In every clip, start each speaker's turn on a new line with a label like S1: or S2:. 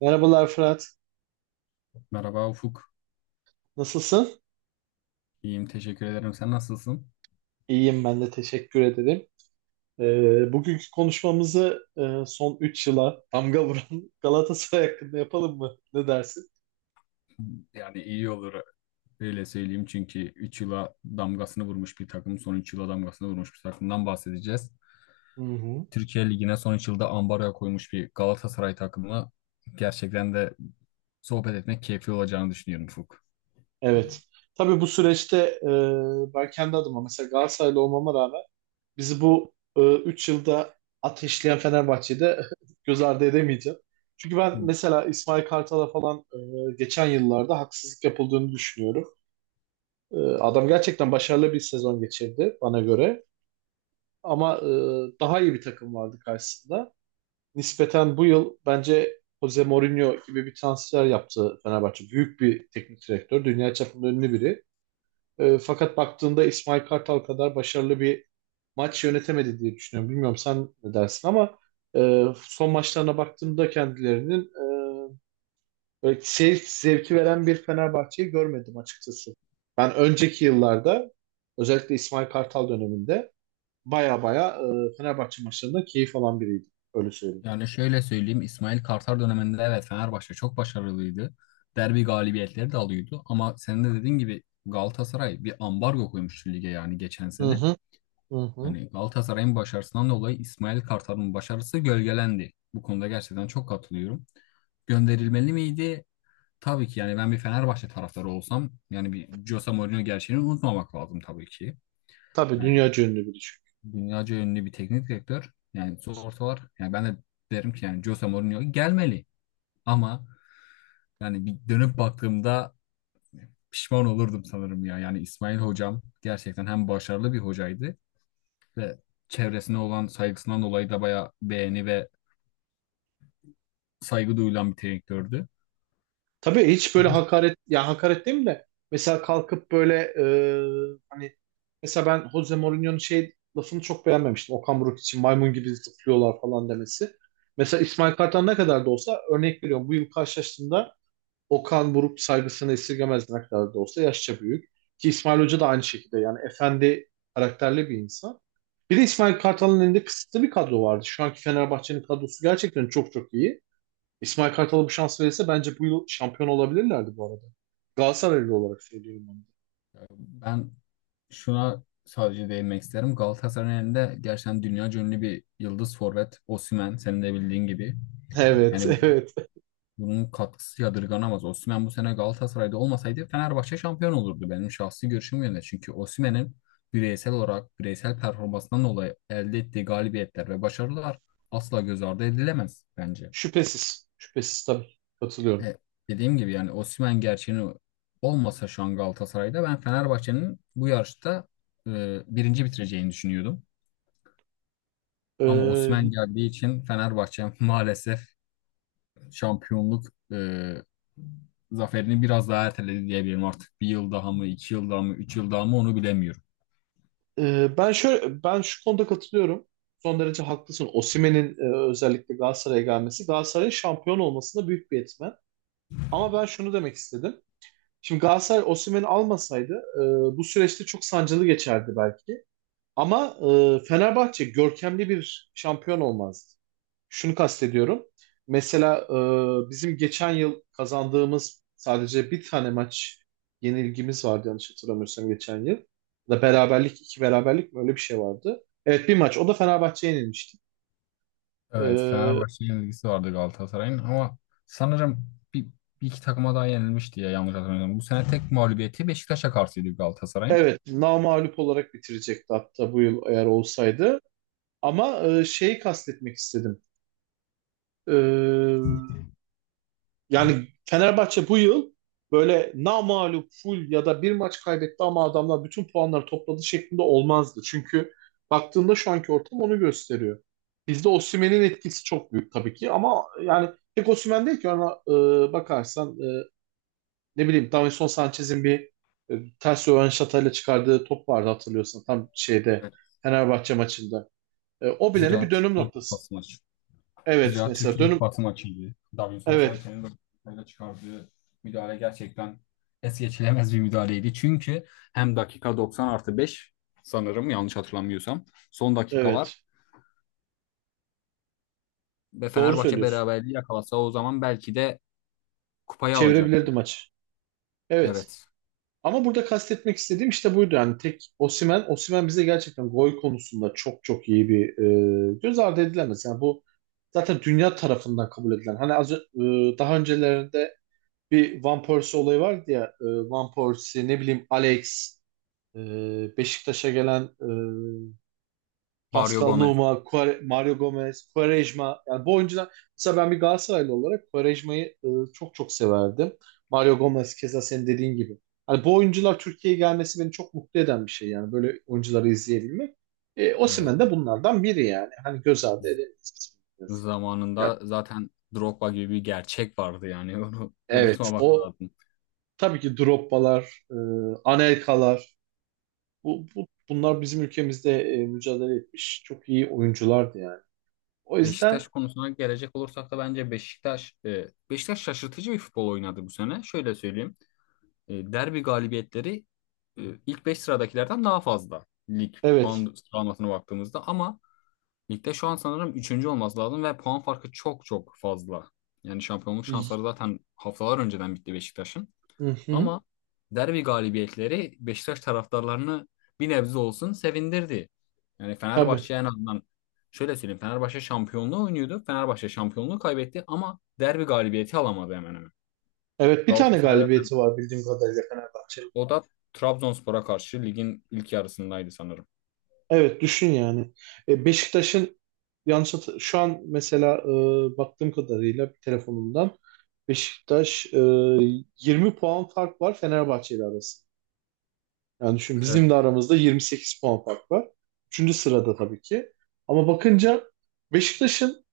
S1: Merhabalar Fırat.
S2: Merhaba Ufuk.
S1: Nasılsın?
S2: İyiyim, teşekkür ederim. Sen nasılsın?
S1: İyiyim ben de teşekkür ederim. Bugünkü konuşmamızı son 3 yıla damga vuran Galatasaray hakkında yapalım mı? Ne dersin?
S2: Yani iyi olur öyle söyleyeyim çünkü 3 yıla damgasını vurmuş bir takım, son 3 yıla damgasını vurmuş bir takımdan bahsedeceğiz.
S1: Hı hı.
S2: Türkiye Ligi'ne son 3 yılda ambargo koymuş bir Galatasaray takımı gerçekten de sohbet etmek keyifli olacağını düşünüyorum Ufuk.
S1: Evet. Tabii bu süreçte e, ben kendi adıma mesela Galatasaraylı olmama rağmen bizi bu 3 yılda ateşleyen Fenerbahçe'de göz ardı edemeyeceğim. Çünkü ben mesela İsmail Kartal'a falan geçen yıllarda haksızlık yapıldığını düşünüyorum. Adam gerçekten başarılı bir sezon geçirdi bana göre. Ama daha iyi bir takım vardı karşısında. Nispeten bu yıl bence Jose Mourinho gibi bir transfer yaptı Fenerbahçe. Büyük bir teknik direktör. Dünya çapında ünlü biri. Fakat baktığında İsmail Kartal kadar başarılı bir maç yönetemedi diye düşünüyorum. Bilmiyorum sen ne dersin ama son maçlarına baktığımda kendilerinin e, böyle seyir zevki veren bir Fenerbahçe'yi görmedim açıkçası. Ben önceki yıllarda özellikle İsmail Kartal döneminde baya baya Fenerbahçe maçlarında keyif alan biriydi. Öyle söyleyeyim.
S2: Yani şöyle söyleyeyim İsmail Kartal döneminde evet Fenerbahçe çok başarılıydı. Derbi galibiyetleri de alıyordu ama senin de dediğin gibi Galatasaray bir ambargo koymuştu lige yani geçen
S1: Hı
S2: sene.
S1: hı, hı hı.
S2: Hani Galatasaray'ın başarısından dolayı İsmail Kartal'ın başarısı gölgelendi. Bu konuda gerçekten çok katılıyorum. Gönderilmeli miydi? Tabii ki yani ben bir Fenerbahçe taraftarı olsam yani bir Jose Mourinho gerçeğini unutmamak lazım tabii ki.
S1: Tabii
S2: Yani
S1: dünya ünlü biri çünkü.
S2: dünyaca ünlü bir teknik direktör. Yani ortalar yani ben de derim ki yani Jose Mourinho gelmeli ama yani bir dönüp baktığımda pişman olurdum sanırım ya. Yani İsmail hocam gerçekten hem başarılı bir hocaydı ve çevresine olan saygısından dolayı da bayağı beğeni ve saygı duyulan bir direktördü.
S1: Tabii hiç
S2: Hı
S1: böyle
S2: hı.
S1: hakaret, ya hakaret değil mi de mesela kalkıp böyle hani mesela ben Jose Mourinho'nun şey lafını çok beğenmemiştim. Okan Buruk için maymun gibi zıplıyorlar falan demesi. Mesela İsmail Kartal ne kadar da olsa örnek veriyorum bu yıl karşılaştığında Okan Buruk saygısını esirgemez ne kadar da olsa yaşça büyük. Ki İsmail Hoca da aynı şekilde yani efendi karakterli bir insan. Bir de İsmail Kartal'ın elinde kısıtlı bir kadro vardı. Şu anki Fenerbahçe'nin kadrosu gerçekten çok çok iyi. İsmail Kartal'a bu şans verirse bence bu yıl şampiyon olabilirlerdi bu arada. Galatasaraylı olarak söylüyorum onu.
S2: Ben şuna sadece değinmek isterim. Galatasaray'ın elinde gerçekten dünya ünlü bir yıldız forvet Osimhen senin de bildiğin gibi.
S1: Evet,
S2: Yani
S1: evet.
S2: bunun katkısı yadırganamaz. Osimhen bu sene Galatasaray'da olmasaydı Fenerbahçe şampiyon olurdu. Benim şahsi görüşüm yönde. Çünkü Osimhen'in bireysel olarak bireysel performansından dolayı elde ettiği galibiyetler ve başarılar asla göz ardı edilemez bence.
S1: Şüphesiz. Şüphesiz tabii. Katılıyorum.
S2: E, Dediğim gibi yani Osimhen gerçeğini olmasa şu an Galatasaray'da ben Fenerbahçe'nin bu yarışta birinci bitireceğini düşünüyordum. Ama
S1: Ee,
S2: Osimhen geldiği için Fenerbahçe maalesef şampiyonluk e, zaferini biraz daha erteledi diyebilirim artık. Bir yıl daha mı, iki yıl daha mı, üç yıl daha mı onu bilemiyorum.
S1: ben şu konuda katılıyorum. Son derece haklısın. Osimhen'in özellikle Galatasaray'a gelmesi, Galatasaray'ın şampiyon olmasında büyük bir etmen. Ama ben şunu demek istedim. Şimdi Galatasaray Osimhen'i almasaydı bu süreçte çok sancılı geçerdi belki. Ama Fenerbahçe görkemli bir şampiyon olmazdı. Şunu kastediyorum. Mesela bizim geçen yıl kazandığımız sadece bir tane maç yenilgimiz vardı yanlış hatırlamıyorsam geçen yıl. Ya da beraberlik, iki beraberlik mi öyle bir şey vardı. Evet, bir maç. O da Fenerbahçe'ye yenilmişti.
S2: Evet,
S1: E,
S2: Fenerbahçe'ye ilgisi vardı Galatasaray'ın ama sanırım bir, bir iki takıma daha yenilmişti ya yanlış hatırlamıyorum. Bu sene tek mağlubiyeti Beşiktaş'a karşıydı Galatasaray'ın.
S1: evet, namağlup olarak bitirecekti hatta bu yıl eğer olsaydı. Ama şeyi kastetmek istedim. E, Yani Fenerbahçe bu yıl böyle namağlup full ya da bir maç kaybetti ama adamlar bütün puanları topladı şeklinde olmazdı. Çünkü baktığında şu anki ortam onu gösteriyor. Bizde Osimhen'in etkisi çok büyük tabii ki ama yani tek Osimhen değil ki ona bakarsan ne bileyim Davinson Sanchez'in bir ters rövanşatayla çıkardığı top vardı hatırlıyorsan tam şeyde
S2: Evet.
S1: Fenerbahçe maçında. O bilene
S2: Zira
S1: bir dönüm
S2: Türkiye
S1: noktası.
S2: Kupası maçı.
S1: Evet,
S2: Zira
S1: mesela
S2: Türkiye ilk
S1: dönüm.
S2: batı maçıydı. Davinson
S1: Evet,
S2: Sanchez'in dakikayla çıkardığı müdahale gerçekten es geçilemez bir müdahaleydi. Çünkü hem dakika 90 artı 5 sanırım yanlış hatırlamıyorsam son dakikalar
S1: evet,
S2: ve
S1: doğru
S2: Fenerbahçe
S1: söylüyorsun.
S2: beraberliği yakalasa o zaman belki de kupayı
S1: Çevirebilirdi
S2: alacaktı.
S1: maçı. Evet.
S2: Evet.
S1: Ama burada kastetmek istediğim işte buydu. Yani tek Osimhen, Osimhen bize gerçekten gol konusunda çok çok iyi bir göz ardı edilemez. Yani bu zaten dünya tarafından kabul edilen. Hani az, daha öncelerinde bir Van Persie olayı vardı ya. Van Persie, ne bileyim Alex, Beşiktaş'a gelen
S2: Mario
S1: Pascal
S2: Gomez.
S1: Nouma, Mario Gomez, Quaresma. Yani bu oyuncular mesela ben bir Galatasaraylı olarak Quaresma'yı çok çok severdim. Mario Gomez keza senin dediğin gibi. Hani bu oyuncular Türkiye'ye gelmesi beni çok mutlu eden bir şey yani böyle oyuncuları izleyebilmek.
S2: Evet.
S1: Osimhen de bunlardan biri yani. Hani göz ardı edemeyiz biz. Yani,
S2: Zamanında zaten Drogba gibi bir gerçek vardı yani onu
S1: evet
S2: unutmamak
S1: o
S2: lazım.
S1: tabii ki Drogba'lar, Anelka'lar, bunlar bizim ülkemizde mücadele etmiş çok iyi oyunculardı yani. O yüzden
S2: Beşiktaş konusuna gelecek olursak da bence Beşiktaş Beşiktaş şaşırtıcı bir futbol oynadı bu sene. Şöyle söyleyeyim. Derbi galibiyetleri ilk 5 sıradakilerden daha fazla. Lig
S1: evet.
S2: puan sıralamasına baktığımızda ama ligde şu an sanırım üçüncü olması lazım ve puan farkı çok çok fazla. Yani şampiyonluk şansları zaten haftalar önceden bitti Beşiktaş'ın.
S1: Hı hı.
S2: Ama derbi galibiyetleri Beşiktaş taraftarlarını bir nebze olsun sevindirdi. Yani
S1: Tabii.
S2: Fenerbahçe en azından şöyle söyleyeyim Fenerbahçe şampiyonluğu oynuyordu. Fenerbahçe şampiyonluğu kaybetti ama derbi galibiyeti alamadı hemen hemen.
S1: Evet, bir tane
S2: Galatasaray ve
S1: galibiyeti var bildiğim kadarıyla Fenerbahçe'nin.
S2: o da Trabzonspor'a karşı ligin ilk yarısındaydı sanırım.
S1: Evet düşün yani. E, Beşiktaş'ın şu an mesela baktığım kadarıyla telefonumdan Beşiktaş 20 puan fark var Fenerbahçe ile arasında. Yani düşün
S2: Evet.
S1: bizim de aramızda 28 puan fark var. Üçüncü sırada tabii ki. Ama bakınca Beşiktaş'ın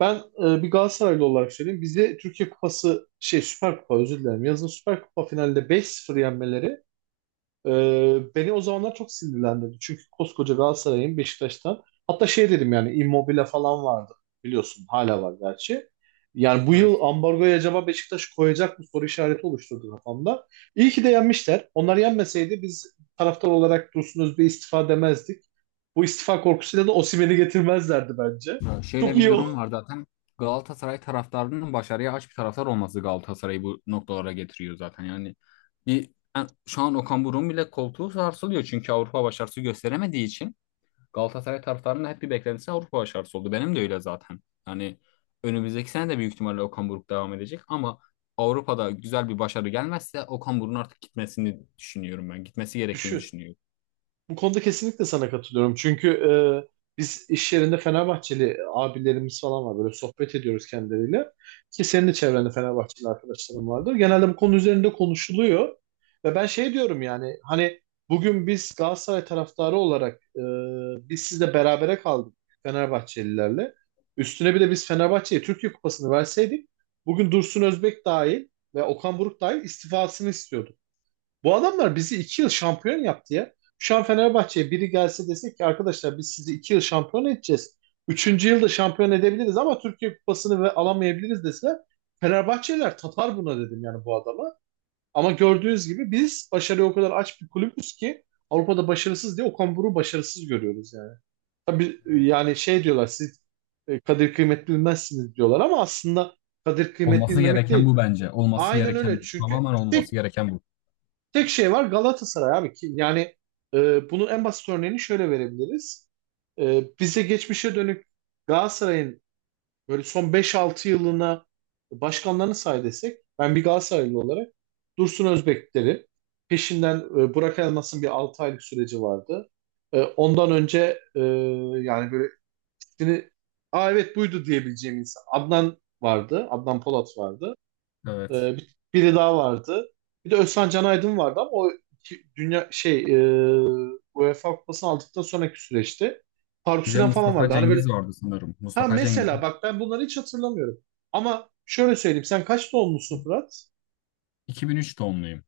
S1: ben bir Galatasaraylı olarak söyleyeyim. Bize Türkiye Kupası, şey, Süper Kupa, özür dilerim. Yazın Süper Kupa finalinde beş 0 yenmeleri beni o zamanlar çok sinirlendirdi. Çünkü koskoca Galatasaray'ın Beşiktaş'tan hatta şey dedim yani Immobile falan vardı. Biliyorsun hala var gerçi. Yani bu
S2: Evet.
S1: yıl ambargoya acaba Beşiktaş koyacak mı soru işareti oluşturdu kafamda. İyi ki de yenmişler. Onlar yenmeseydi biz taraftar olarak Dursun Özbek'e istifa demezdik. Bu istifa korkusuyla da Osimhen'i getirmezlerdi bence.
S2: Ya
S1: Çok
S2: şöyle bir
S1: iyi o.
S2: durum var zaten. Galatasaray taraftarının başarıya aç bir taraftar olması Galatasaray'ı bu noktalara getiriyor zaten. Yani bir yani şu an Okan Buruk'un bile koltuğu sarsılıyor çünkü Avrupa başarısı gösteremediği için Galatasaray taraftarının da hep bir beklentisi Avrupa başarısı oldu. Benim de öyle zaten. Yani önümüzdeki sene de büyük ihtimalle Okan Buruk devam edecek ama Avrupa'da güzel bir başarı gelmezse Okan Buruk'un artık gitmesini düşünüyorum ben. Gitmesi gerektiğini
S1: Düşün.
S2: düşünüyorum.
S1: Bu konuda kesinlikle sana katılıyorum. Çünkü biz iş yerinde Fenerbahçeli abilerimiz falan var. Böyle sohbet ediyoruz kendileriyle. Ki senin de çevrende Fenerbahçeli arkadaşların vardır. Genelde bu konu üzerinde konuşuluyor. Ve ben şey diyorum yani hani bugün biz Galatasaray taraftarı olarak biz sizle berabere kaldık Fenerbahçelilerle. Üstüne bir de biz Fenerbahçe'ye Türkiye Kupası'nı verseydik bugün Dursun Özbek dahil ve Okan Buruk dahil istifasını istiyorduk. Bu adamlar bizi iki yıl şampiyon yaptı ya. Şu an Fenerbahçe'ye biri gelse desek ki arkadaşlar biz sizi iki yıl şampiyon edeceğiz. Üçüncü yılda şampiyon edebiliriz ama Türkiye Kupası'nı ve alamayabiliriz deseler Fenerbahçeliler tatar buna dedim yani bu adama. Ama gördüğünüz gibi biz başarıya o kadar aç bir kulübüz ki Avrupa'da başarısız diye Okan Buruk'u başarısız görüyoruz yani. Tabii
S2: Evet.
S1: yani şey diyorlar siz kadir kıymet bilmezsiniz diyorlar ama aslında kadir kıymet
S2: Olması
S1: bilmemek
S2: gereken
S1: değil.
S2: bu bence. Olması
S1: Aynen
S2: gereken
S1: öyle
S2: bu.
S1: çünkü
S2: Tamamen olması gereken bu.
S1: tek şey var Galatasaray abi ki yani, bunun en basit örneğini şöyle verebiliriz. Bize geçmişe dönük Galatasaray'ın böyle son beş altı yılına başkanlarını say desek ben bir Galatasaraylı olarak Dursun Özbekleri peşinden Burak Elmas'ın bir 6 aylık süreci vardı. Ondan önce yani böyle ismini aa evet buydu diyebileceğim insan. Adnan vardı. Adnan Polat vardı. Ee,
S2: Evet.
S1: bir- biri daha vardı. Bir de Özcan Can Aydın vardı ama o dünya şey UEFA Kupası'nı aldıktan sonraki süreçte Faruk
S2: Bir de
S1: Süren falan
S2: Mustafa
S1: vardı. Hani böyle
S2: Cengiz vardı sanırım.
S1: ha,
S2: Mustafa Cengiz.
S1: mesela bak ben bunları hiç hatırlamıyorum. Ama şöyle söyleyeyim sen kaç doğumlusun Fırat?
S2: 2003 doğumluyum.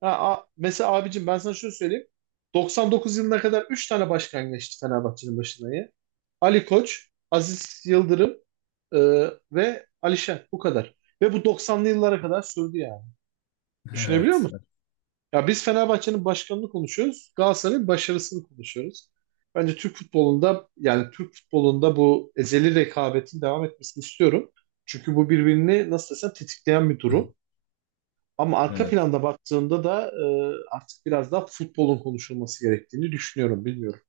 S1: Ha, mesela abicim ben sana şöyle söyleyeyim. 99 yılına kadar 3 tane başkan geçti Fenerbahçe'nin başına ya. Ali Koç, Aziz Yıldırım e, ve Alişen bu kadar. Ve bu 90'lı yıllara kadar sürdü yani. Düşünebiliyor
S2: Evet.
S1: musun? Ya biz Fenerbahçe'nin başkanını konuşuyoruz. Galatasaray'ın başarısını konuşuyoruz. Bence Türk futbolunda yani Türk futbolunda bu ezeli rekabetin devam etmesini istiyorum. Çünkü bu birbirini nasıl desem tetikleyen bir durum. Ama arka
S2: Evet.
S1: planda baktığında da artık biraz daha futbolun konuşulması gerektiğini düşünüyorum. Bilmiyorum.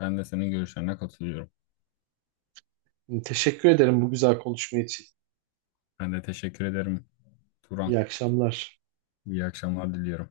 S2: Ben de senin görüşlerine katılıyorum.
S1: Teşekkür ederim bu güzel konuşma için.
S2: Ben de teşekkür ederim Turan.
S1: İyi akşamlar.
S2: İyi akşamlar diliyorum.